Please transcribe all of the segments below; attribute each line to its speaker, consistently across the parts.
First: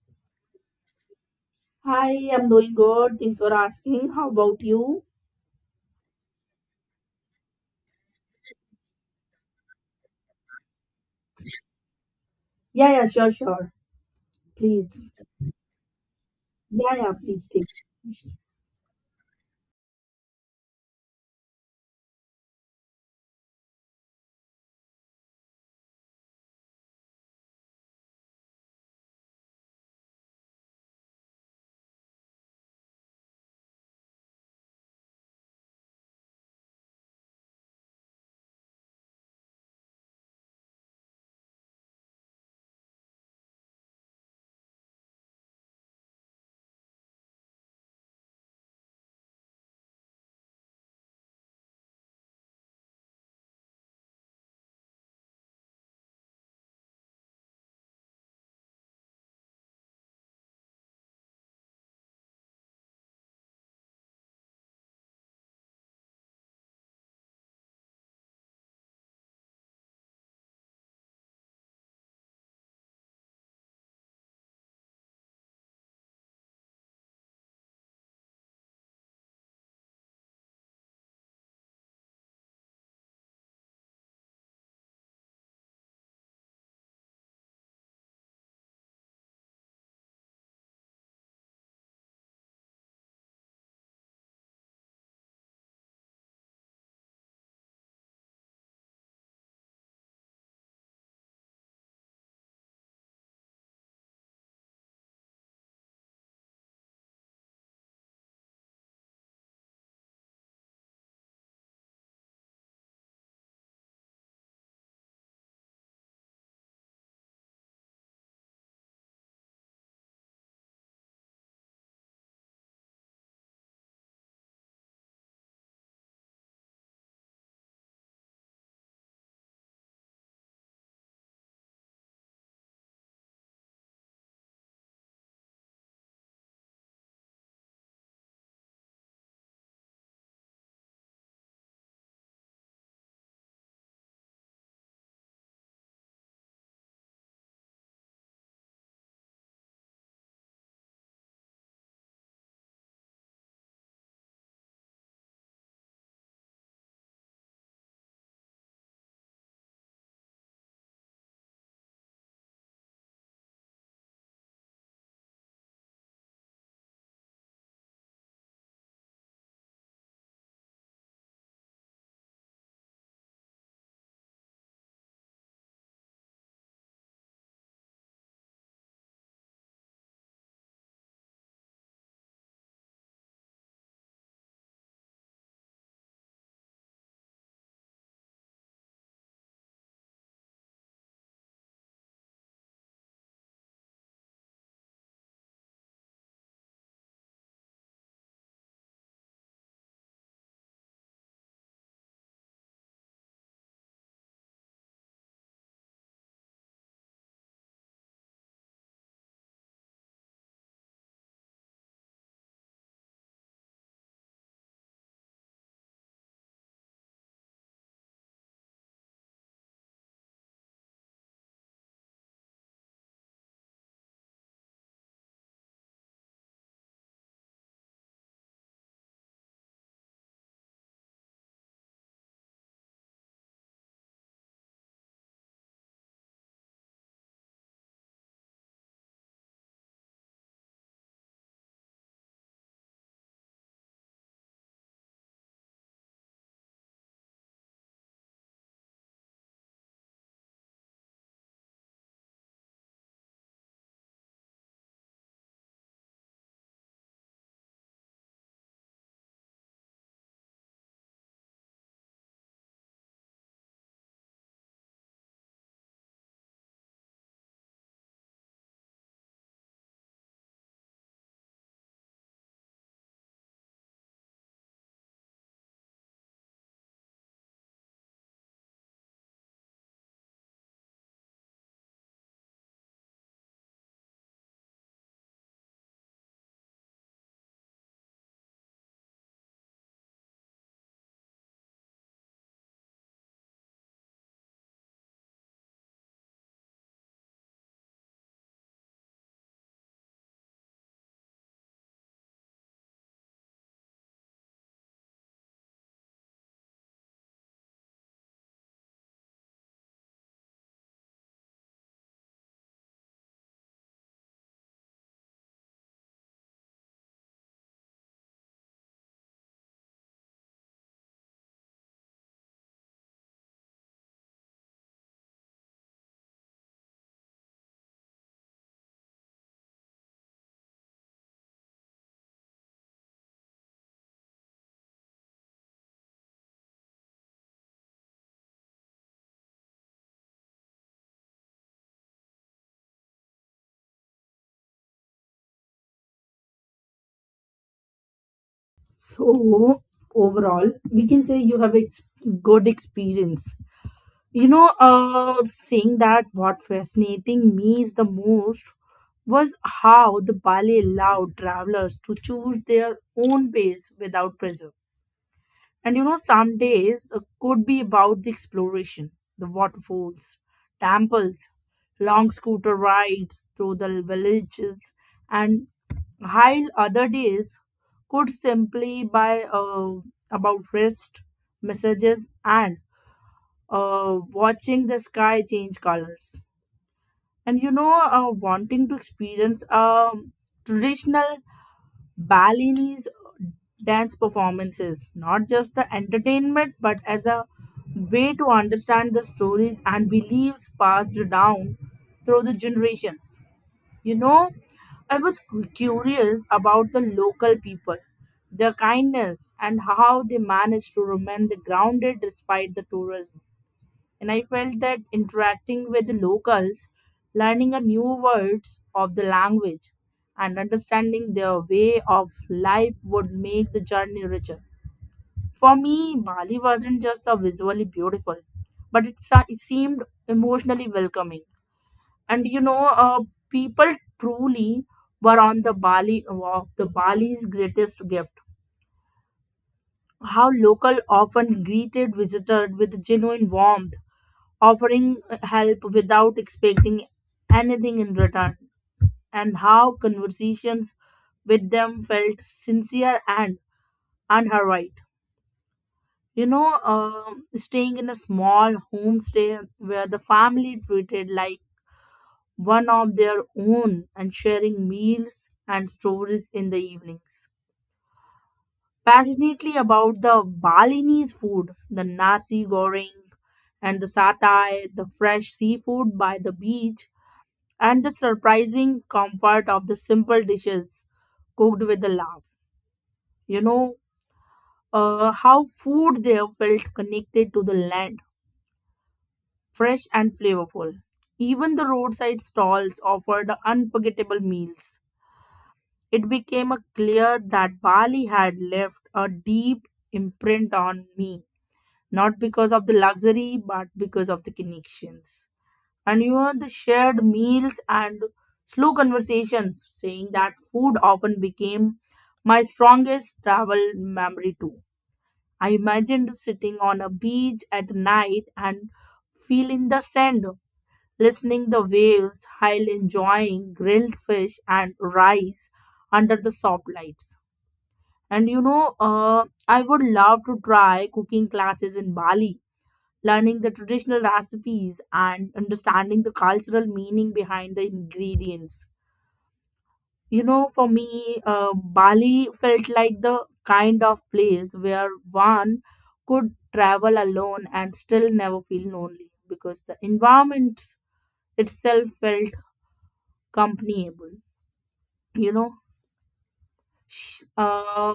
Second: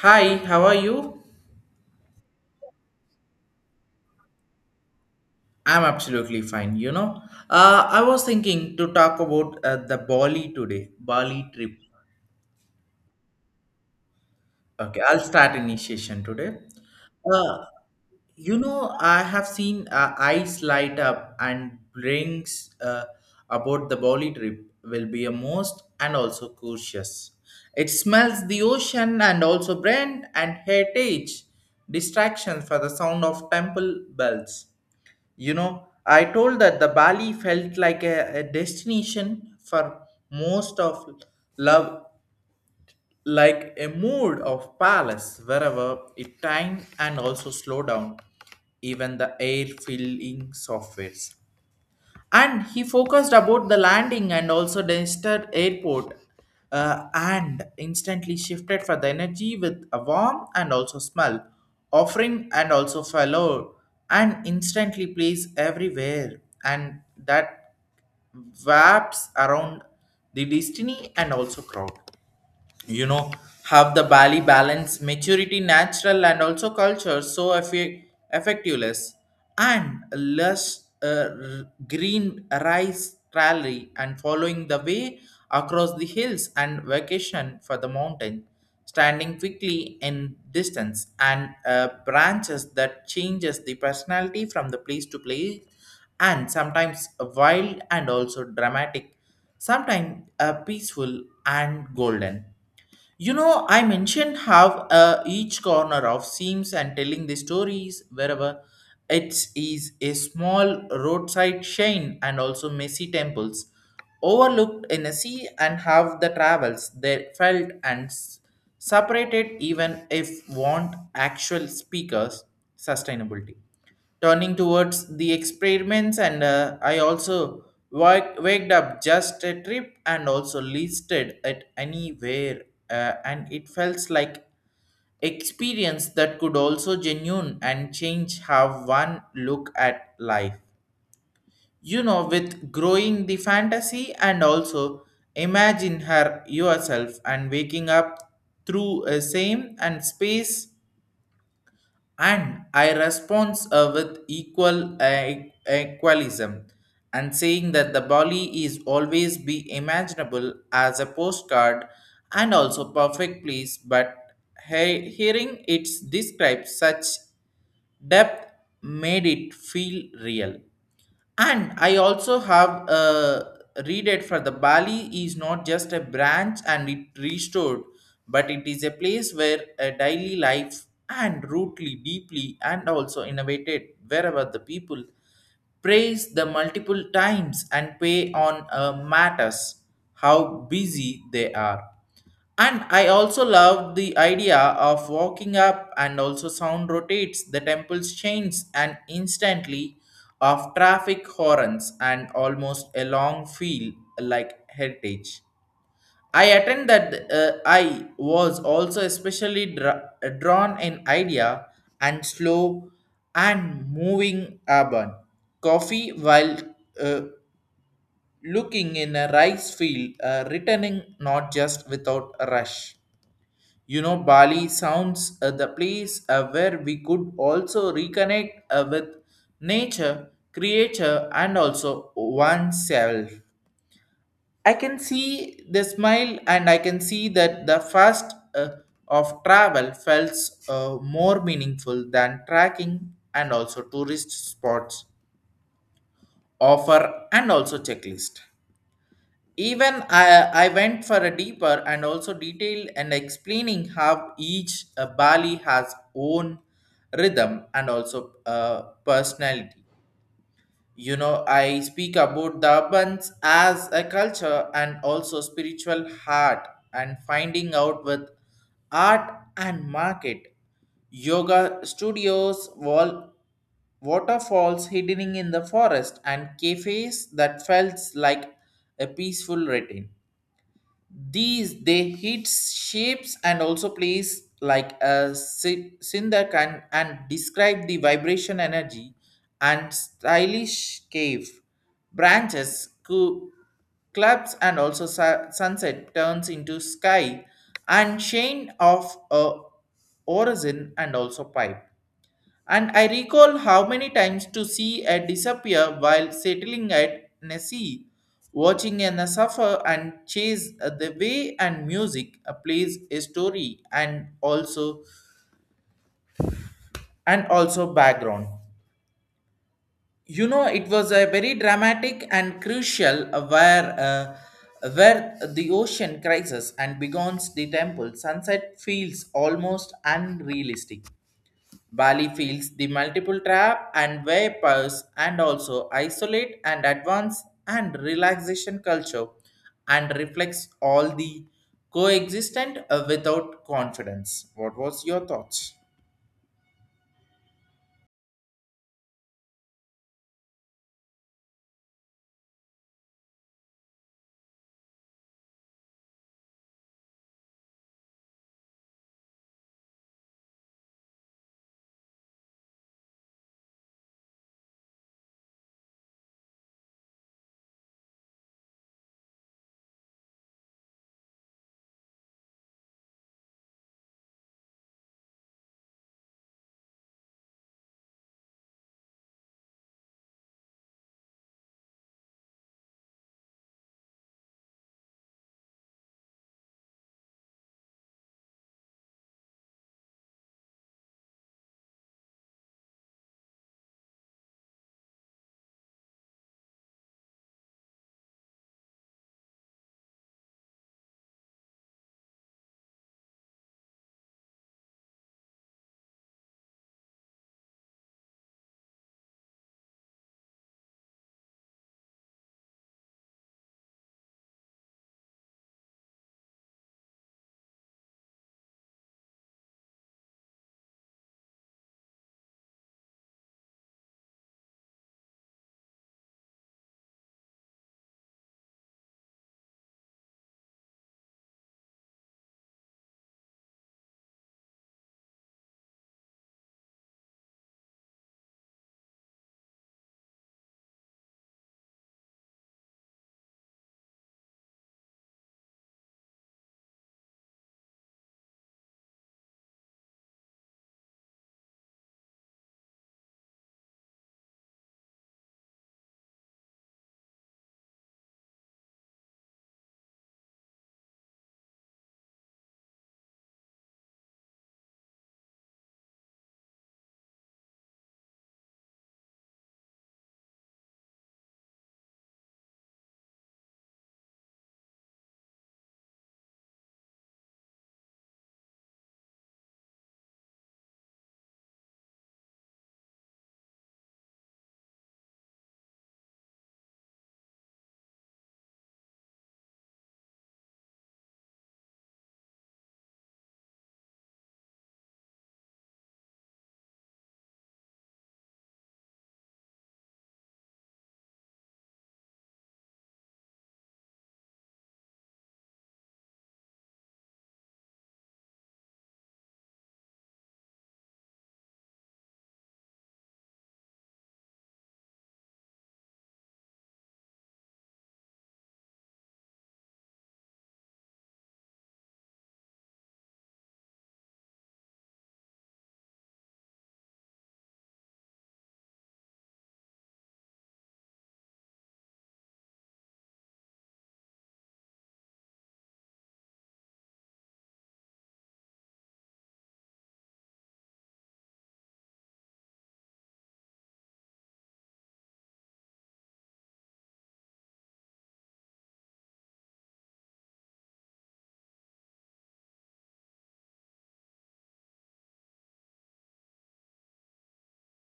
Speaker 1: Hi, how are you?
Speaker 2: Hi, I'm doing good. Thanks for asking. How about you?
Speaker 1: I'm absolutely fine, you know. I was thinking to talk about the Bali today, Bali trip.
Speaker 2: Yeah, yeah, sure, sure.
Speaker 1: Okay,
Speaker 2: Please.
Speaker 1: I'll start initiation today.
Speaker 2: Yeah, yeah, please
Speaker 1: Uh,
Speaker 2: take.
Speaker 1: I have seen eyes light up and brings about the Bali trip will be a most and also cautious. It smells the ocean and also brand and heritage distractions for the sound of temple bells. You know, I told that the Bali felt like a destination for most of love, like a mood of palace, wherever it time and also slow down, even the air filling softwares and he focused about the landing and also Dexter Airport, and instantly shifted for the energy with a warm and also smell, offering and also fellow and instantly plays everywhere and that wraps around the destiny and also crowd, you know, have the bali balance maturity natural and also culture so effectiveless and less green rice rally and following the way across the hills and vacation for the mountain standing quickly in distance and branches that changes the personality from the place to place and sometimes wild and also dramatic, sometimes peaceful and golden. You know, I mentioned how each corner of seams and telling the stories wherever it is a small roadside shane and also messy temples overlooked in a sea and have the travels they felt and separated even if want actual speakers sustainability turning towards the experiments and I also waked up just a trip and also listed it anywhere. And it felt like experience that could also genuine and change how one look at life, you know, with growing the fantasy and also imagine her yourself and waking up through a same and space. And I respond with equal equalism and saying that the Bali is always be imaginable as a postcard and also perfect place but hearing it described such depth made it feel real. And I also have read it for the Bali is not just a branch and it restored, but it is a place where a daily life and rootly deeply and also innovated wherever the people praise the multiple times and pay on matters how busy they are. And I also love the idea of walking up and also sound rotates the temple's chains and instantly of traffic horns and almost a long feel like heritage. I attend that I was also especially drawn in idea and slow and moving urban coffee while, uh, looking in a rice field, returning not just without a rush. You know, Bali sounds the place where we could also reconnect with nature, creature, and also oneself. I can see the smile, and I can see that the first of travel felt more meaningful than tracking and also tourist spots offer and also checklist. Even I went for a deeper and also detailed and explaining how each Bali has own rhythm and also personality. You know, I speak about the Urbans as a culture and also spiritual heart and finding out with art and market, yoga studios, wall waterfalls hidden in the forest and cafes that felt like a peaceful retreat. These they hit shapes and also plays like a sindakan and describe the vibration energy and stylish cave branches, clubs and also sunset turns into sky and chain of a origin and also pipe. And I recall how many times to see her disappear while settling at Nessie, watching her suffer and chase the way and music plays a story and also background. You know, it was a very dramatic and crucial where the ocean crisis and begins the temple sunset feels almost unrealistic. Bali feels the multiple trap and vapors and also isolate and advance and relaxation culture and reflects all the coexistent without confidence. What was your thoughts?
Speaker 2: So, overall, we can say you have good experience. You know, saying that what fascinating me is the most was how the ballet allowed travelers to choose their own pace without pressure. And you know, some days could be about the exploration, the waterfalls, temples, long scooter rides through the villages, and while other days could simply by about rest, messages, and watching the sky change colors. And you know, wanting to experience a traditional Balinese dance performances, not just the entertainment, but as a way to understand the stories and beliefs passed down through the generations. You know, I was curious about the local people, their kindness, and how they managed to remain grounded despite the tourism, and I felt that interacting with locals, learning a new words of the language, and understanding their way of life would make the journey richer. For me, Bali wasn't just a visually beautiful, but it, it seemed emotionally welcoming. And you know, people truly were on the Bali of the Bali's greatest gift. How local often greeted visitors with genuine warmth, offering help without expecting anything in return, and how conversations with them felt sincere and unhurried. You know, staying in a small homestay where the family treated like one of their own and sharing meals and stories in the evenings. Passionately about the Balinese food, the nasi goreng and the satay, the fresh seafood by the beach, and the surprising comfort of the simple dishes cooked with a love. You know, how food there felt connected to the land, fresh and flavorful. Even the roadside stalls offered unforgettable meals. It became a clear that Bali had left a deep imprint on me, not because of the luxury, but because of the connections. And you know, the shared meals and slow conversations, saying that food often became my strongest travel memory too. I imagined sitting on a beach at night and feeling the sand, listening the waves while enjoying grilled fish and rice under the soft lights. And you know, I would love to try cooking classes in Bali, learning the traditional recipes and understanding the cultural meaning behind the ingredients. You know, for me, Bali felt like the kind of place where one could travel alone and still never feel lonely because the environment itself felt companionable. You know, Sh- uh,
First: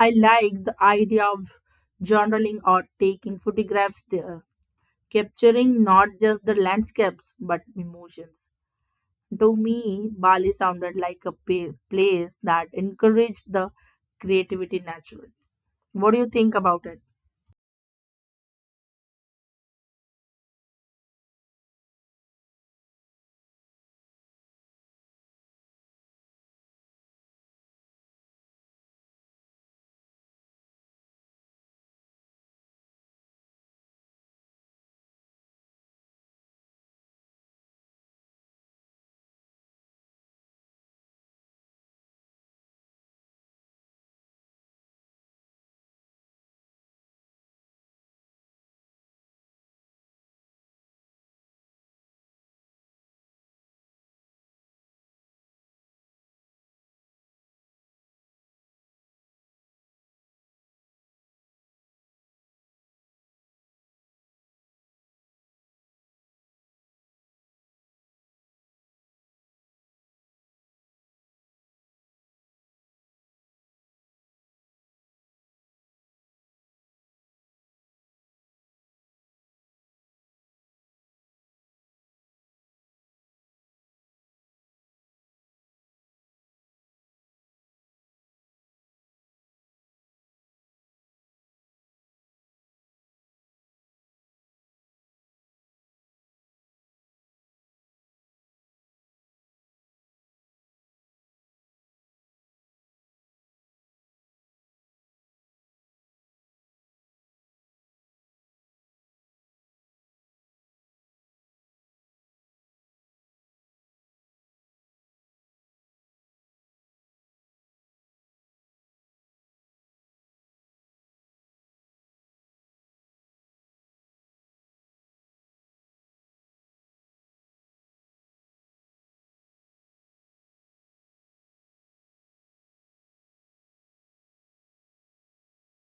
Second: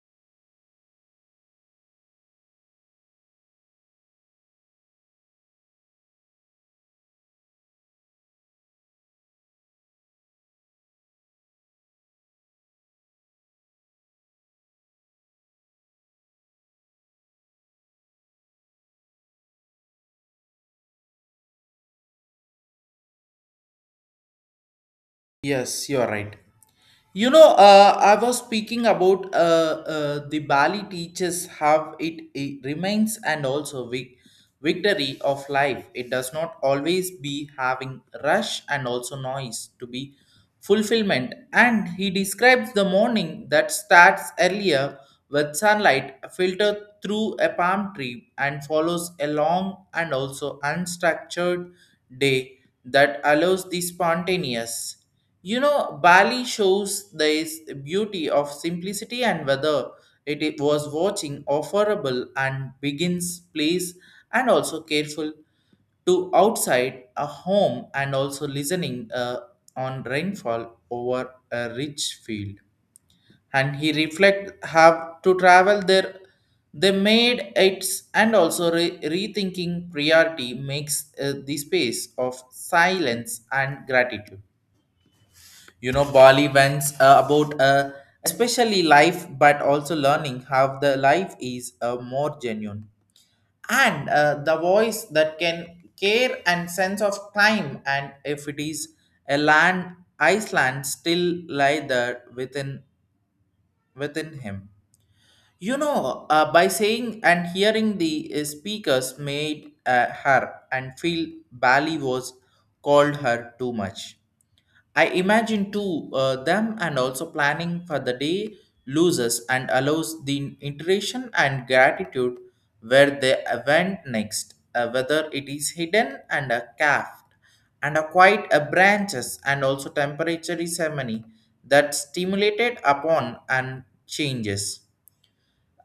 Speaker 2: I like the idea of journaling or taking photographs there, capturing not just the landscapes but emotions. To me, Bali sounded like a place that encouraged the creativity naturally. What do you think about it?
Speaker 1: Yes, you are right. You know, I was speaking about the Bali teaches how it remains and also victory of life. It does not always be having rush and also noise to be fulfillment. And he describes the morning that starts earlier with sunlight filtered through a palm tree and follows a long and also unstructured day that allows the spontaneous. You know, Bali shows this beauty of simplicity and whether it was watching offerable and begins place and also careful to outside a home and also listening on rainfall over a rich field. And he reflect have to travel there. They made it and also rethinking priority makes the space of silence and gratitude. You know, bali went about especially life but also learning how the life is more genuine and the voice that can care and sense of time and if it is a land iceland still lie there within him. You know, by saying and hearing the speakers made her and feel bali was called her too much. I imagine to them and also planning for the day loses and allows the iteration and gratitude where they went next, whether it is hidden and a calf and a quiet a branches and also temperature ceremony that stimulated upon and changes.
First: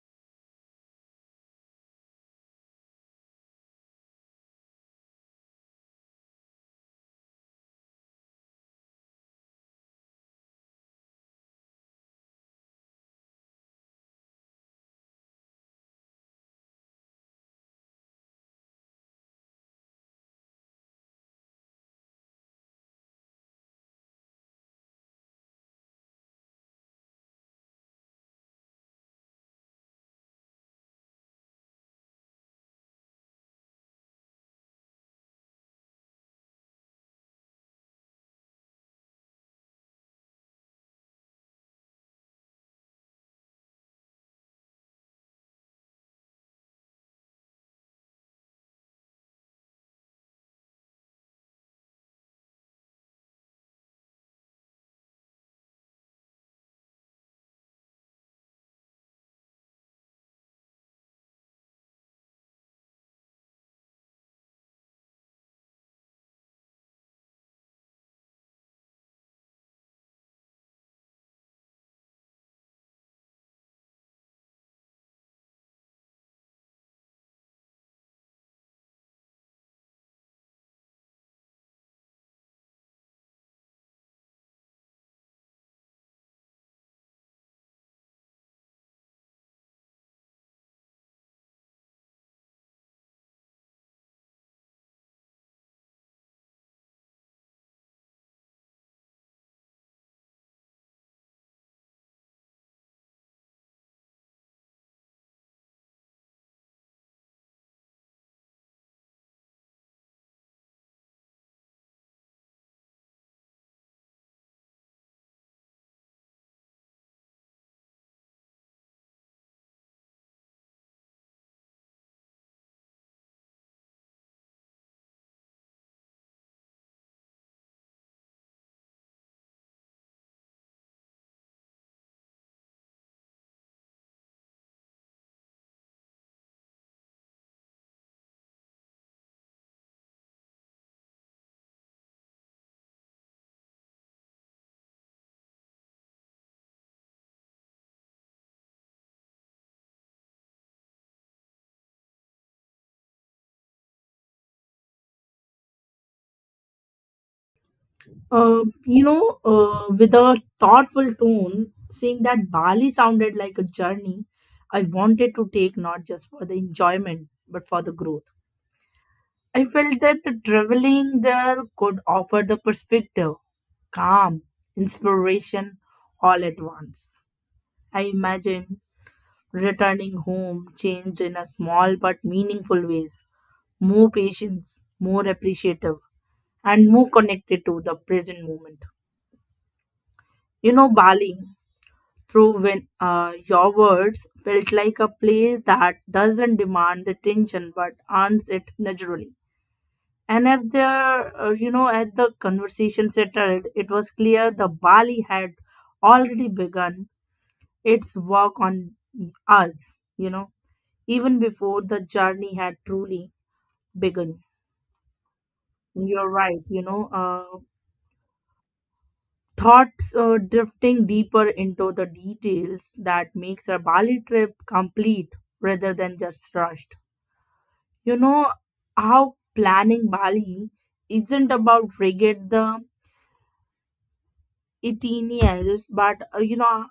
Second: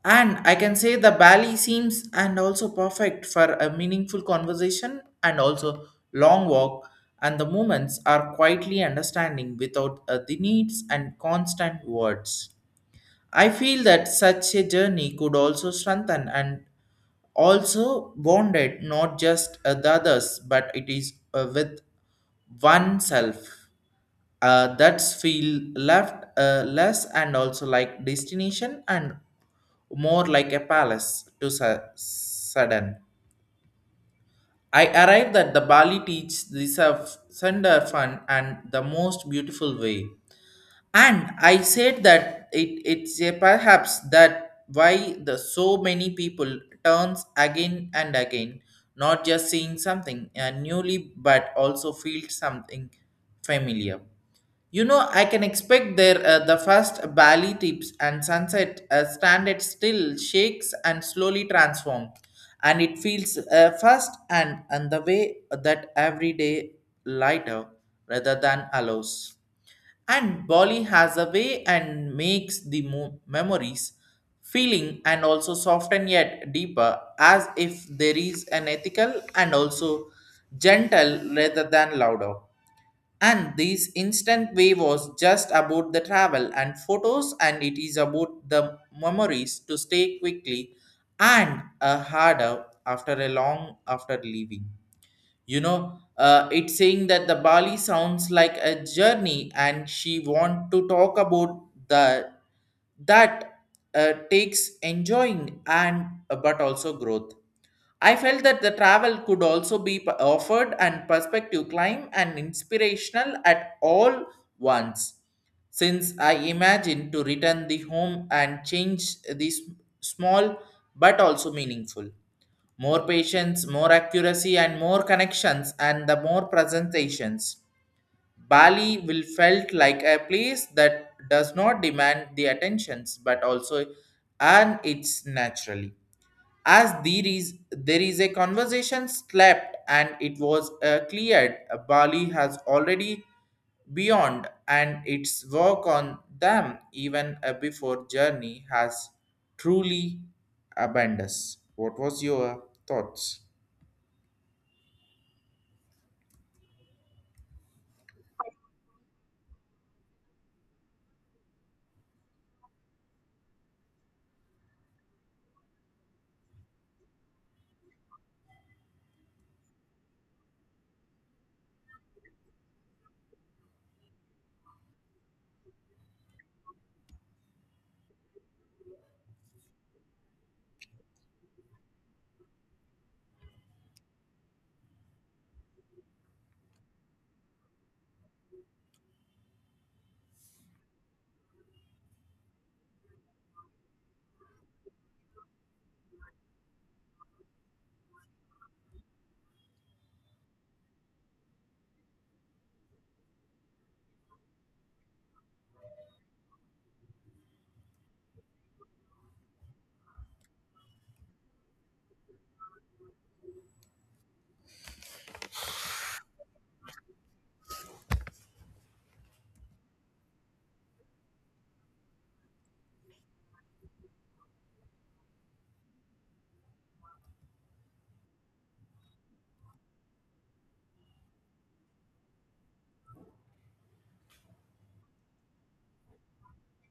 Speaker 1: And I can say the ballet seems and also perfect for a meaningful conversation and also long walk and the moments are quietly understanding without the needs and constant words. I feel that such a journey could also strengthen and also bonded not just the others but it is with oneself, that's feel left less and also like destination and more like a palace to sudden. I arrived at the Bali Teach this a thunder fun and the most beautiful way. And I said that it's a perhaps that why the so many people turns again and again, not just seeing something newly but also feel something familiar. You know, I can expect there the first valley tips and sunset stand it still shakes and slowly transform, and it feels first and the way that every day lighter rather than allows. And Bali has a way and makes the memories feeling and also soften yet deeper as if there is an ethical and also gentle rather than louder, and this instant way was just about the travel and photos, and it is about the memories to stay quickly and a harder after a long after leaving. You know, it's saying that the Bali sounds like a journey, and she want to talk about the that takes enjoying and but also growth. I felt that the travel could also be offered and perspective climb and inspirational at all once, since I imagine to return the home and change these small but also meaningful, more patience, more accuracy, and more connections, and the more presentations. Bali will felt like a place that does not demand the attentions, but also earn its naturally. As there is a conversation slept and it was cleared, Bali has already beyond and its work on them even before journey has truly abandoned us. What was your thoughts?
Speaker 2: You know, with a thoughtful tone, saying that Bali sounded like a journey I wanted to take not just for the enjoyment but for the growth. I felt that the traveling there could offer the perspective, calm, inspiration all at once. I imagine returning home changed in a small but meaningful ways, more patience, more appreciative, and more connected to the present moment. You know, Bali, through when your words felt like a place that doesn't demand the attention but earns it naturally. And as the you know, as the conversation settled, it was clear the Bali had already begun its work on us. You know, even before the journey had truly begun. You're right, you know, thoughts drifting deeper into the details that makes a Bali trip complete rather than just rushed. You know how planning Bali isn't about rigid the itineraries, but uh, you know,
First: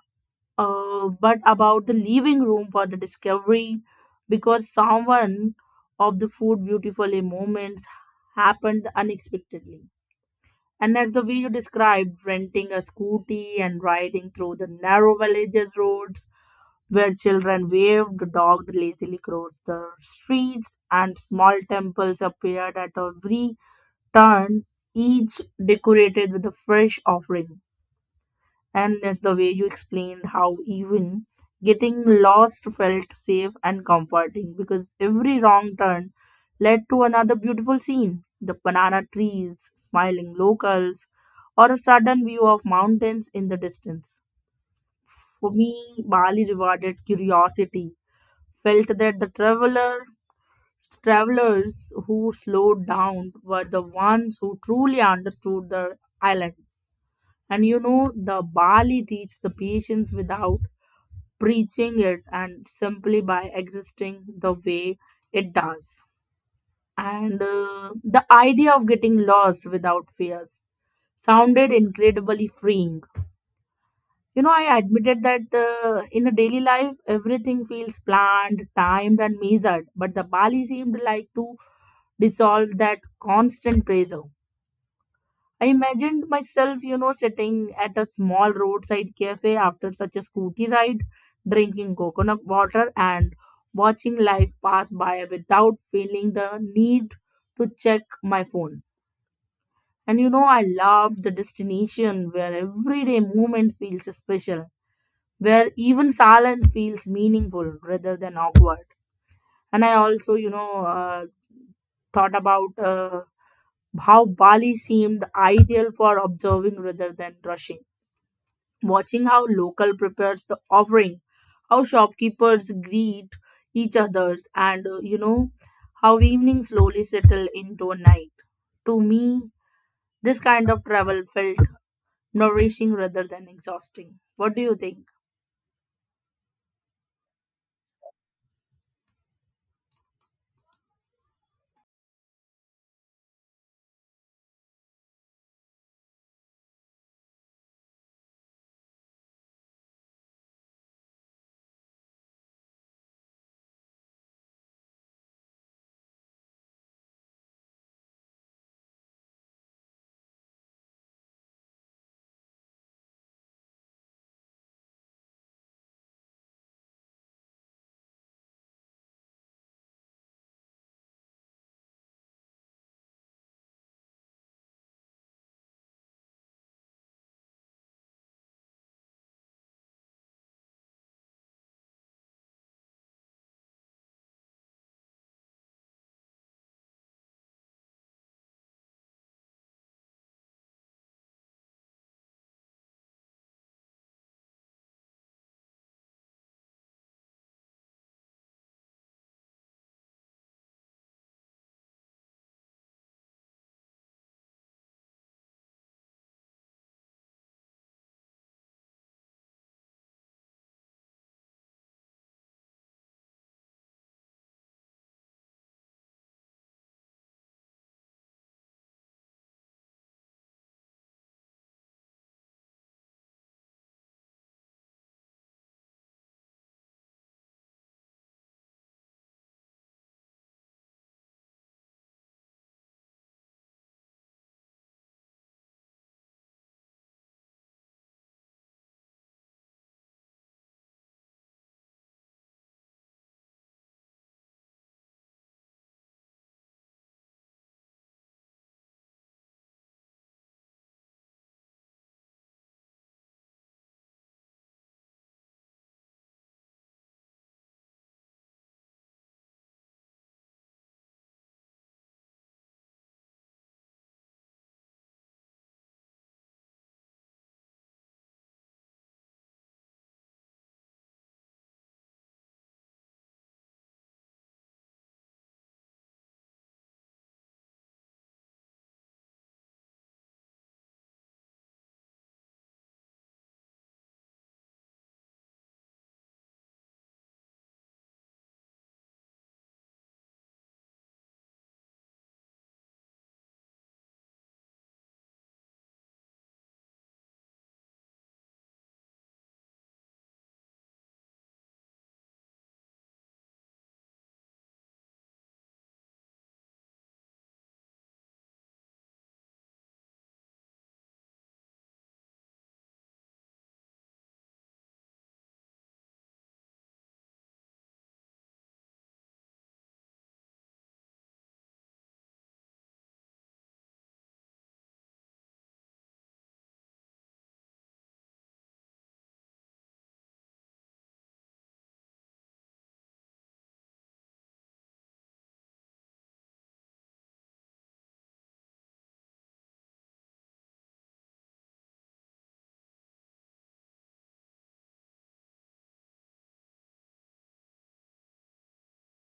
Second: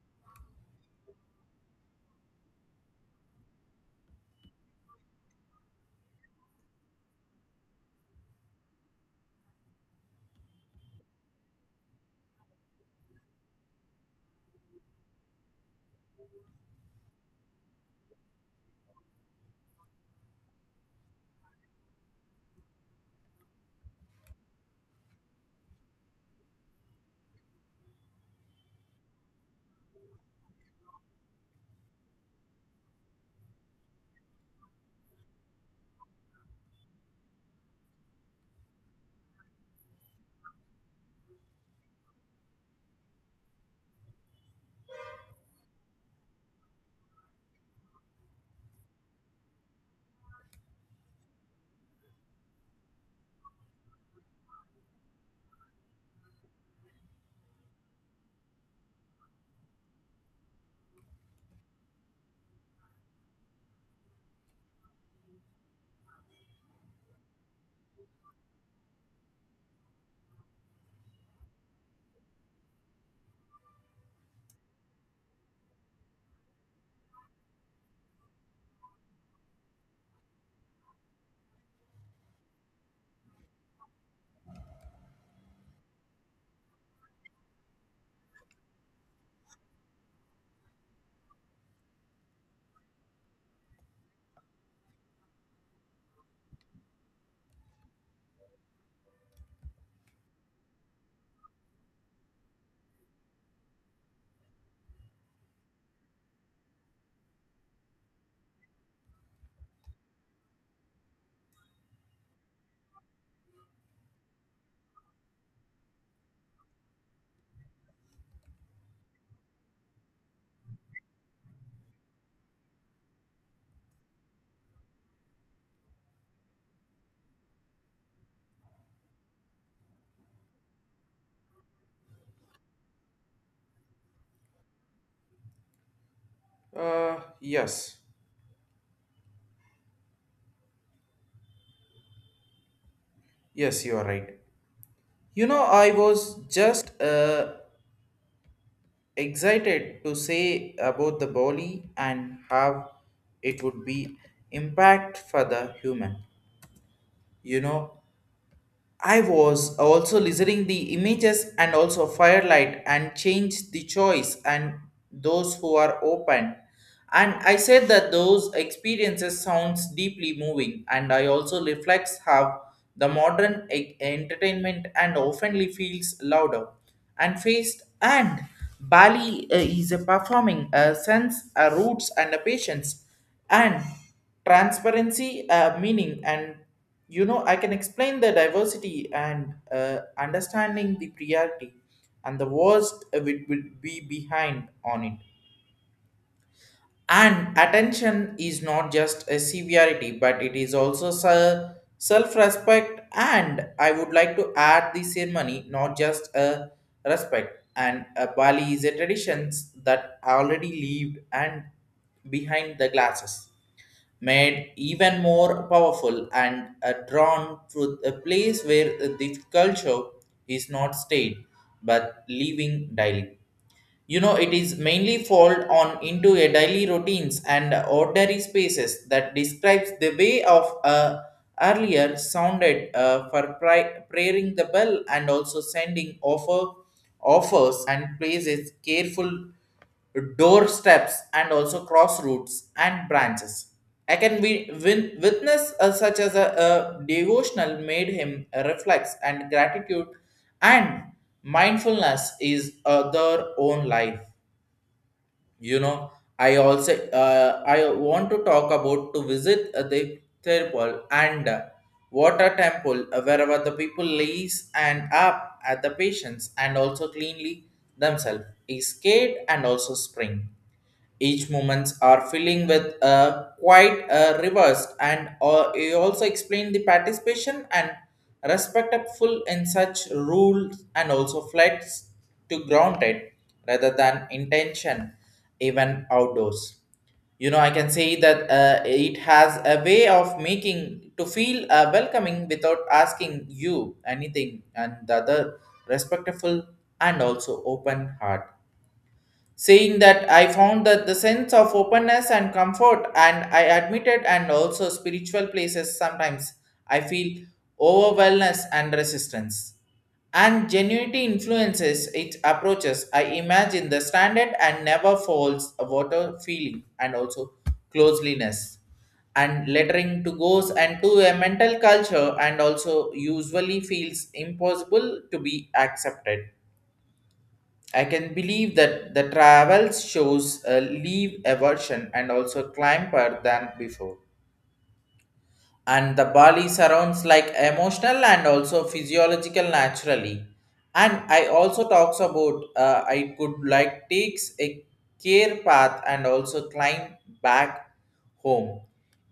Speaker 2: uh, but about the leaving room for the discovery, because someone of the food beautifully moments happened unexpectedly. And as the video described, renting a scooty and riding through the narrow villages roads where children waved, the lazily across the streets, and small temples appeared at every turn, each decorated with a fresh offering. And as the way you explained how even getting lost felt safe and comforting because every wrong turn led to another beautiful scene, the banana trees, smiling locals, or a sudden view of mountains in the distance. For me, Bali rewarded curiosity, felt that the travelers who slowed down were the ones who truly understood the island. And you know, the Bali teach the patience without preaching it, and simply by existing the way it does. And the idea of getting lost without fears sounded incredibly freeing. You know, I admitted that in a daily life, everything feels planned, timed, and measured, but the Bali seemed like to dissolve that constant pressure. I imagined myself, you know, sitting at a small roadside cafe after such a scooty ride, drinking coconut water and watching life pass by without feeling the need to check my phone. And you know, I love the destination where everyday moment feels special, where even silence feels meaningful rather than awkward. And I also, you know, thought about how Bali seemed ideal for observing rather than rushing. Watching how local prepares the offering, how shopkeepers greet each others, and you know, how evening slowly settle into a night. To me, this kind of travel felt nourishing rather than exhausting. What do you think?
Speaker 1: Uh, yes, yes, you are right. You know, I was just excited to say about the body and how it would be impact for the human. You know, I was also listening the images and also firelight and change the choice and those who are open. And I said that those experiences sounds deeply moving and I also reflects how the modern entertainment and oftenly feels louder and faced and Bali is a performing a sense, a roots and a patience and transparency, a meaning and, you know, I can explain the diversity and understanding the priority and the worst would be behind on it and attention is not just a severity, but it is also self respect. And I would like to add the ceremony, not just a respect. And a Bali is a traditions that already lived and behind the glasses, made even more powerful and drawn to a place where the culture is not stayed but living daily. You know, it is mainly fold on into a daily routines and ordinary spaces that describes the way of earlier sounded for praying the bell and also sending offers and places careful doorsteps and also crossroads and branches. I can be witness such as a devotional made him reflex and gratitude and mindfulness is their own life. You know, I also I want to talk about to visit the temple and water temple wherever the people lays and up at the patients and also cleanly themselves is scared and also spring each moments are filling with quite reversed and he also explained the participation and respectful in such rules and also flats to grounded rather than intention even outdoors. You know, I can say that it has a way of making to feel welcoming without asking you anything and the other respectful and also open heart, saying that I found that the sense of openness and comfort, and I admitted, and also spiritual places sometimes I feel overwhelmness and resistance. And genuinity influences its approaches. I imagine the standard and never falls a water feeling and also closeliness and lettering to goes and to a mental culture and also usually feels impossible to be accepted. I can believe that the travels shows a leave aversion and also climber than before. And the Bali surrounds like emotional and also physiological naturally. And I also talks about I could like takes a care path and also climb back home.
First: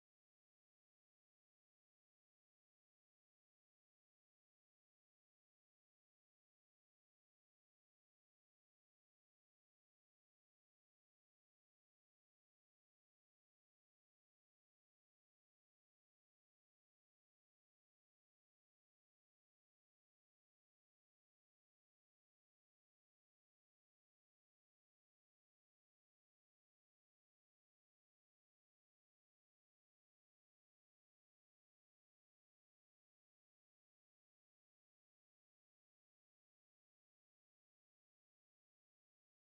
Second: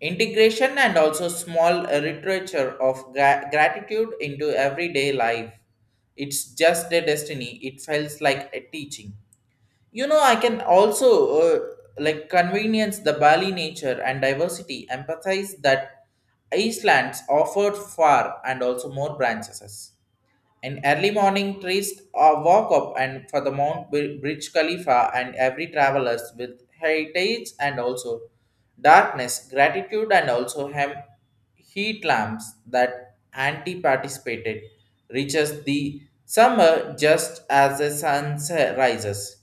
Speaker 1: Integration and also small literature of gratitude into everyday life. It's just a destiny. It feels like a teaching. You know, I can also like convenience the Bali nature and diversity empathize that Iceland's offered far and also more branches. In early morning, trees walk up and for the Mount Bridge Khalifa and every travelers with heritage and also darkness, gratitude and also hem heat lamps that anti-participated reaches the summer just as the sun rises.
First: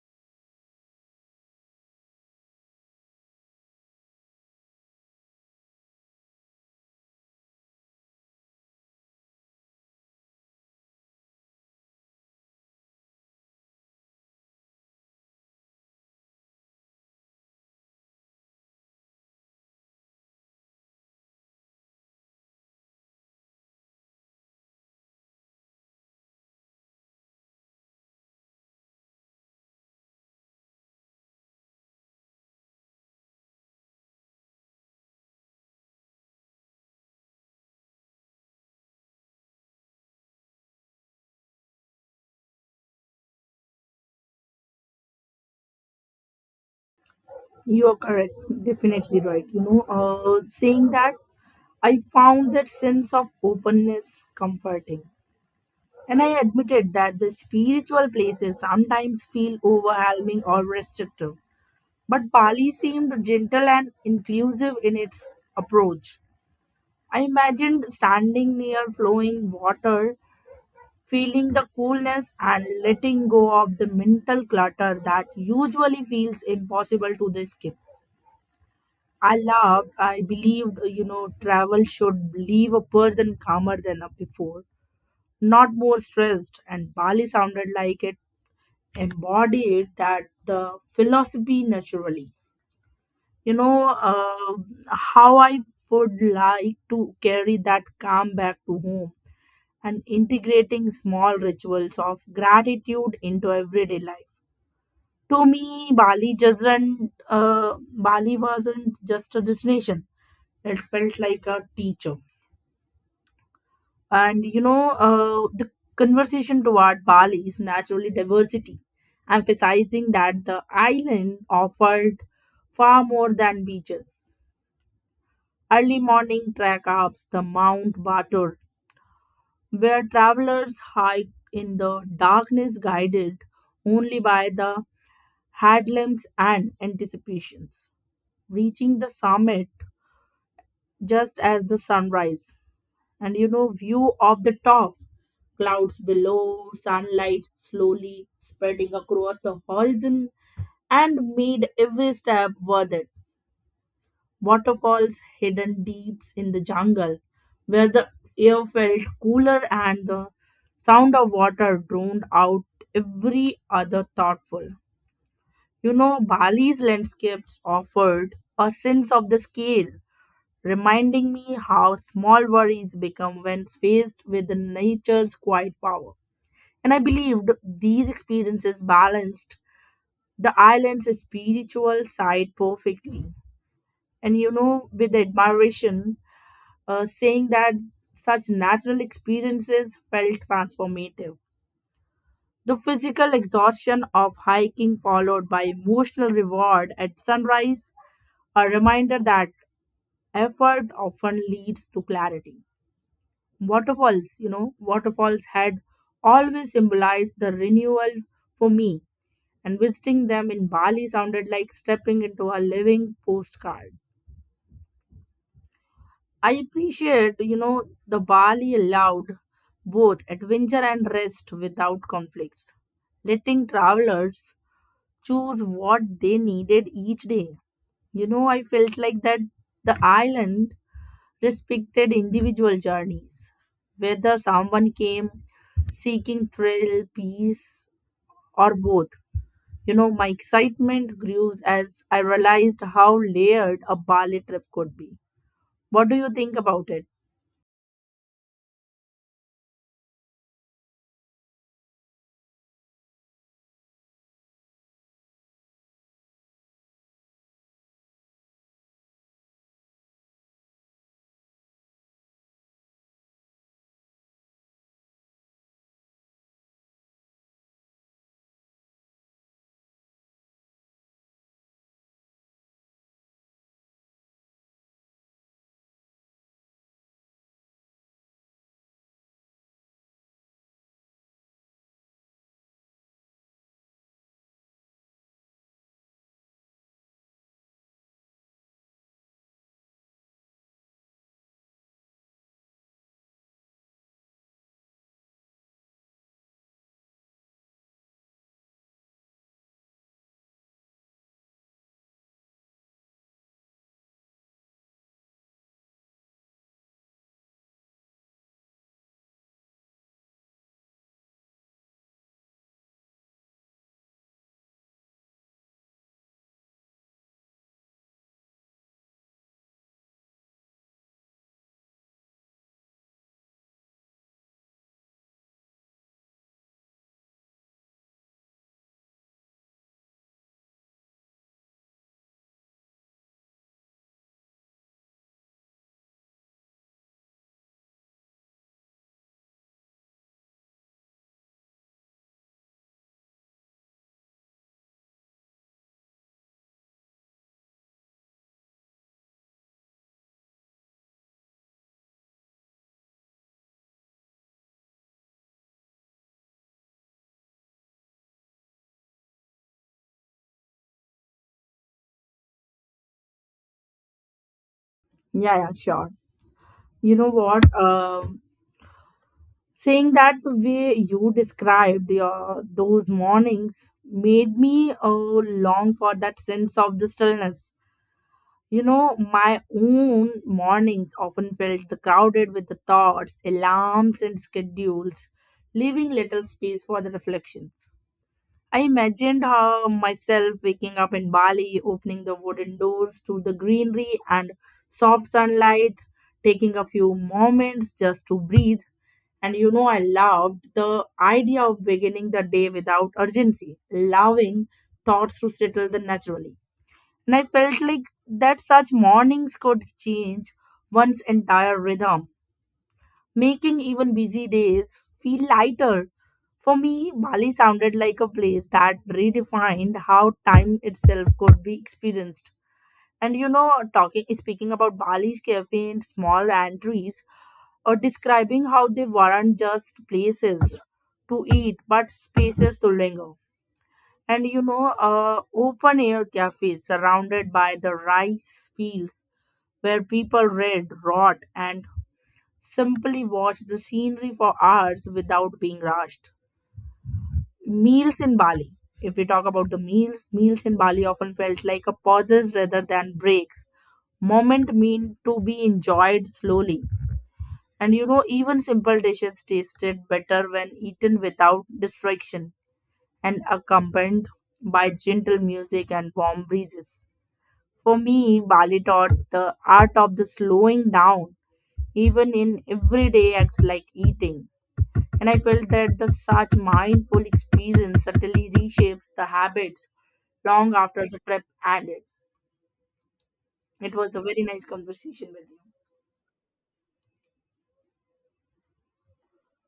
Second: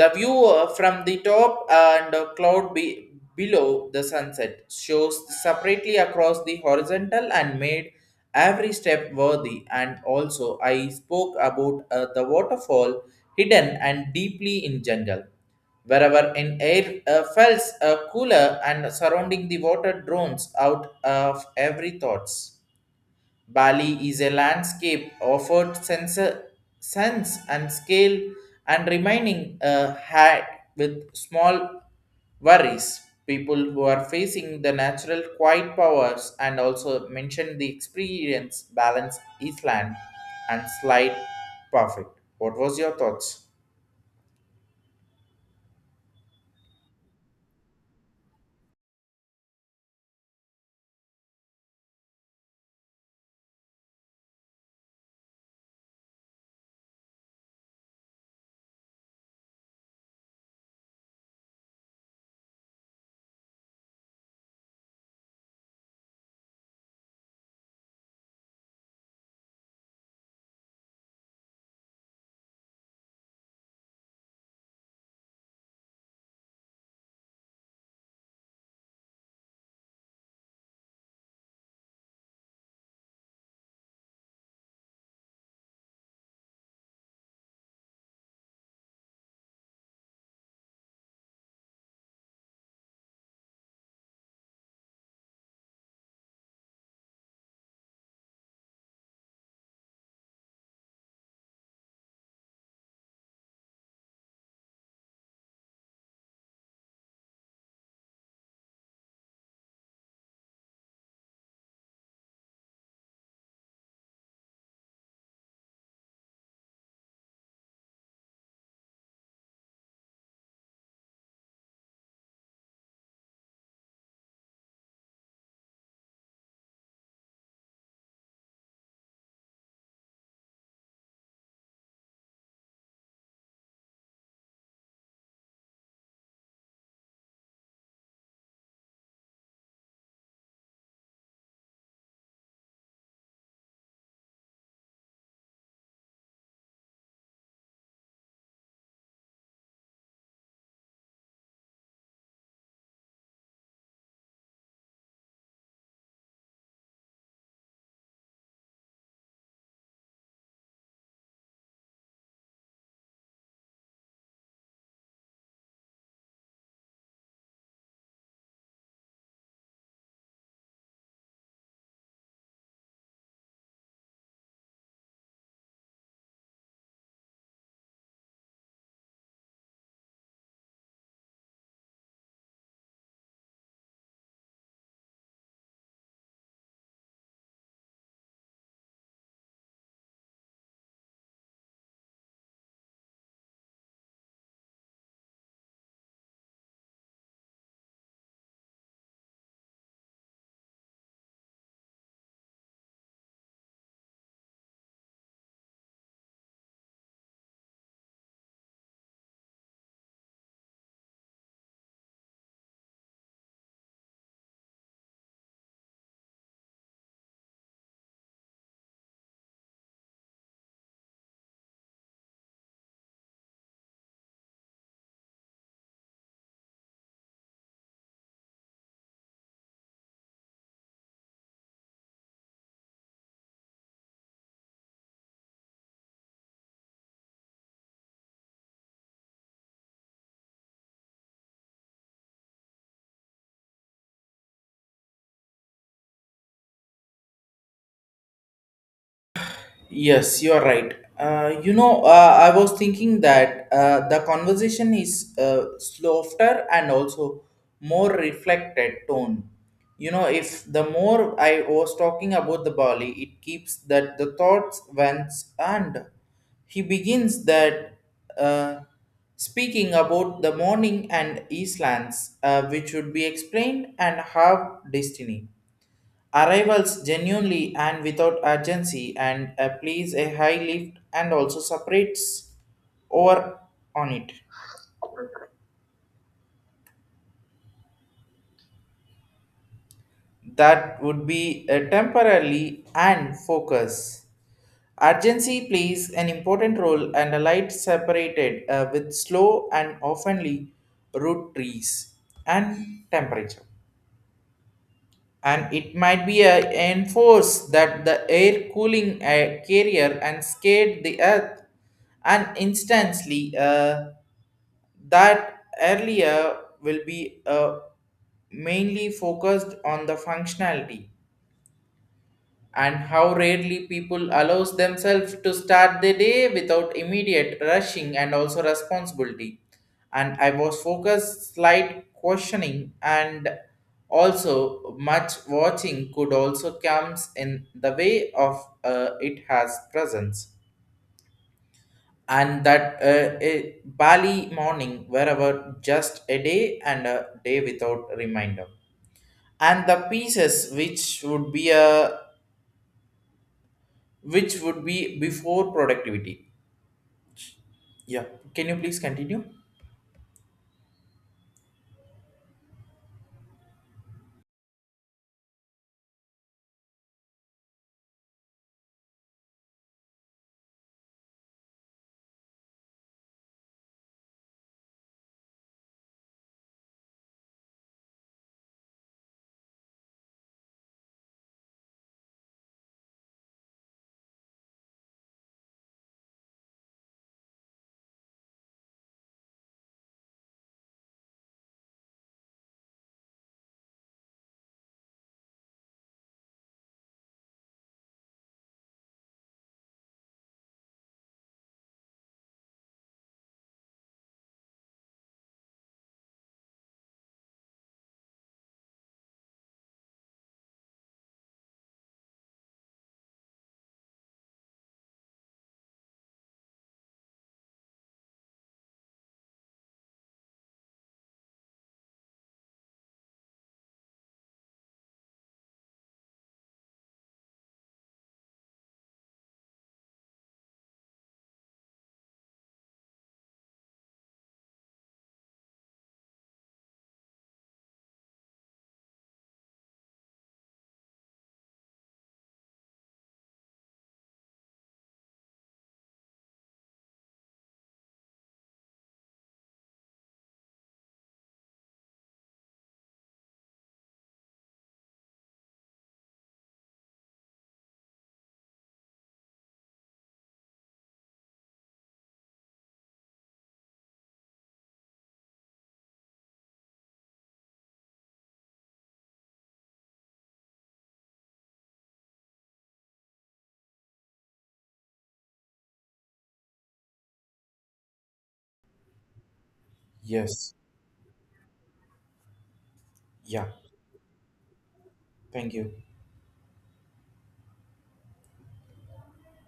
Speaker 1: The view from the top and below the sunset shows separately across the horizontal and made every step worthy. And also, I spoke about the waterfall hidden and deeply in jungle wherever an air fells cooler and surrounding the water drones out of every thoughts. Bali is a landscape offered sense, sense and scale and remaining a hat with small worries. People who are facing the natural quiet powers and also mention the experience balance Eastland and slide perfect. What was your thoughts?
Speaker 2: You are correct, definitely right. You know, saying that, I found that sense of openness comforting. And I admitted that the spiritual places sometimes feel overwhelming or restrictive. But Bali seemed gentle and inclusive in its approach. I imagined standing near flowing water, feeling the coolness and letting go of the mental clutter that usually feels impossible to escape. I loved, I believed, you know, travel should leave a person calmer than before, not more stressed. And Bali sounded like it embodied that the philosophy naturally. You know, how I would like to carry that calm back to home and integrating small rituals of gratitude into everyday life. To me, Bali doesn't, uh, Bali wasn't just a destination, it felt like a teacher. And you know, the conversation toward Bali is naturally diversity, emphasizing that the island offered far more than beaches. Early morning trek up the Mount Batur, where travelers hike in the darkness guided only by the headlamps and anticipations. Reaching the summit just as the sunrise, and you know, view of the top, clouds below, sunlight slowly spreading across the horizon, and made every step worth it. Waterfalls hidden deep in the jungle, where the air felt cooler and the sound of water drowned out every other thoughtful. You know, Bali's landscapes offered a sense of the scale, reminding me how small worries become when faced with nature's quiet power. And I believed these experiences balanced the island's spiritual side perfectly. And you know, with admiration, saying that such natural experiences felt transformative. The physical exhaustion of hiking, followed by emotional reward at sunrise, a reminder that effort often leads to clarity. Waterfalls had always symbolized the renewal for me, and visiting them in Bali sounded like stepping into a living postcard. I appreciate, you know, the Bali allowed both adventure and rest without conflicts, letting travelers choose what they needed each day. You know, I felt like that the island respected individual journeys, whether someone came seeking thrill, peace, or both. You know, my excitement grew as I realized how layered a Bali trip could be. What do you think about it?
Speaker 1: Yes, you are right. You know, I was thinking that the conversation is softer and also more reflected tone. You know, if the more I was talking about the Bali, it keeps that the thoughts vents and he begins that uh, speaking about the morning and Eastlands, which would be explained and have destiny. Arrivals genuinely and without urgency and please a high lift and also separates over on it. That would be temporarily and focus. Urgency plays an important role and a light separated with slow and oftenly root trees and temperature. And it might be a enforce that the air cooling carrier and scared the earth and instantly that earlier will be mainly focused on the functionality and how rarely people allows themselves to start the day without immediate rushing and also responsibility. And I was focused slight questioning and also much watching could also comes in the way of it has presence. And that a Bali morning wherever just a day and a day without reminder and the pieces which would be a which would be before productivity. Yeah, can you please continue?
Speaker 2: Yeah, yeah, sure. You know what, saying that the way you described your those mornings made me long for that sense of the stillness. You know, my own mornings often felt the crowded with the thoughts, alarms, and schedules, leaving little space for the reflections. I imagined how myself waking up in Bali, opening the wooden doors to the greenery and soft sunlight, taking a few moments just to breathe. And you know, I loved the idea of beginning the day without urgency, allowing thoughts to settle then naturally. And I felt like that such mornings could change one's entire rhythm, making even busy days feel lighter. For me, Bali sounded like a place that redefined how time itself could be experienced. And you know, talking speaking about Bali's cafe and small entries, or describing how they weren't just places to eat but spaces to linger. And you know, open air cafes surrounded by the rice fields where people read, wrote, and simply watched the scenery for hours without being rushed. Meals in Bali. If we talk about the meals, meals in Bali often felt like a pauses rather than breaks. Moment mean to be enjoyed slowly. And you know, even simple dishes tasted better when eaten without distraction and accompanied by gentle music and warm breezes. For me, Bali taught the art of the slowing down, even in everyday acts like eating. And I felt that the such mindful experience certainly reshapes the habits
Speaker 1: Yes.
Speaker 2: long after the prep ended.
Speaker 1: Yeah.
Speaker 2: It was a very nice conversation with you.
Speaker 1: Thank you.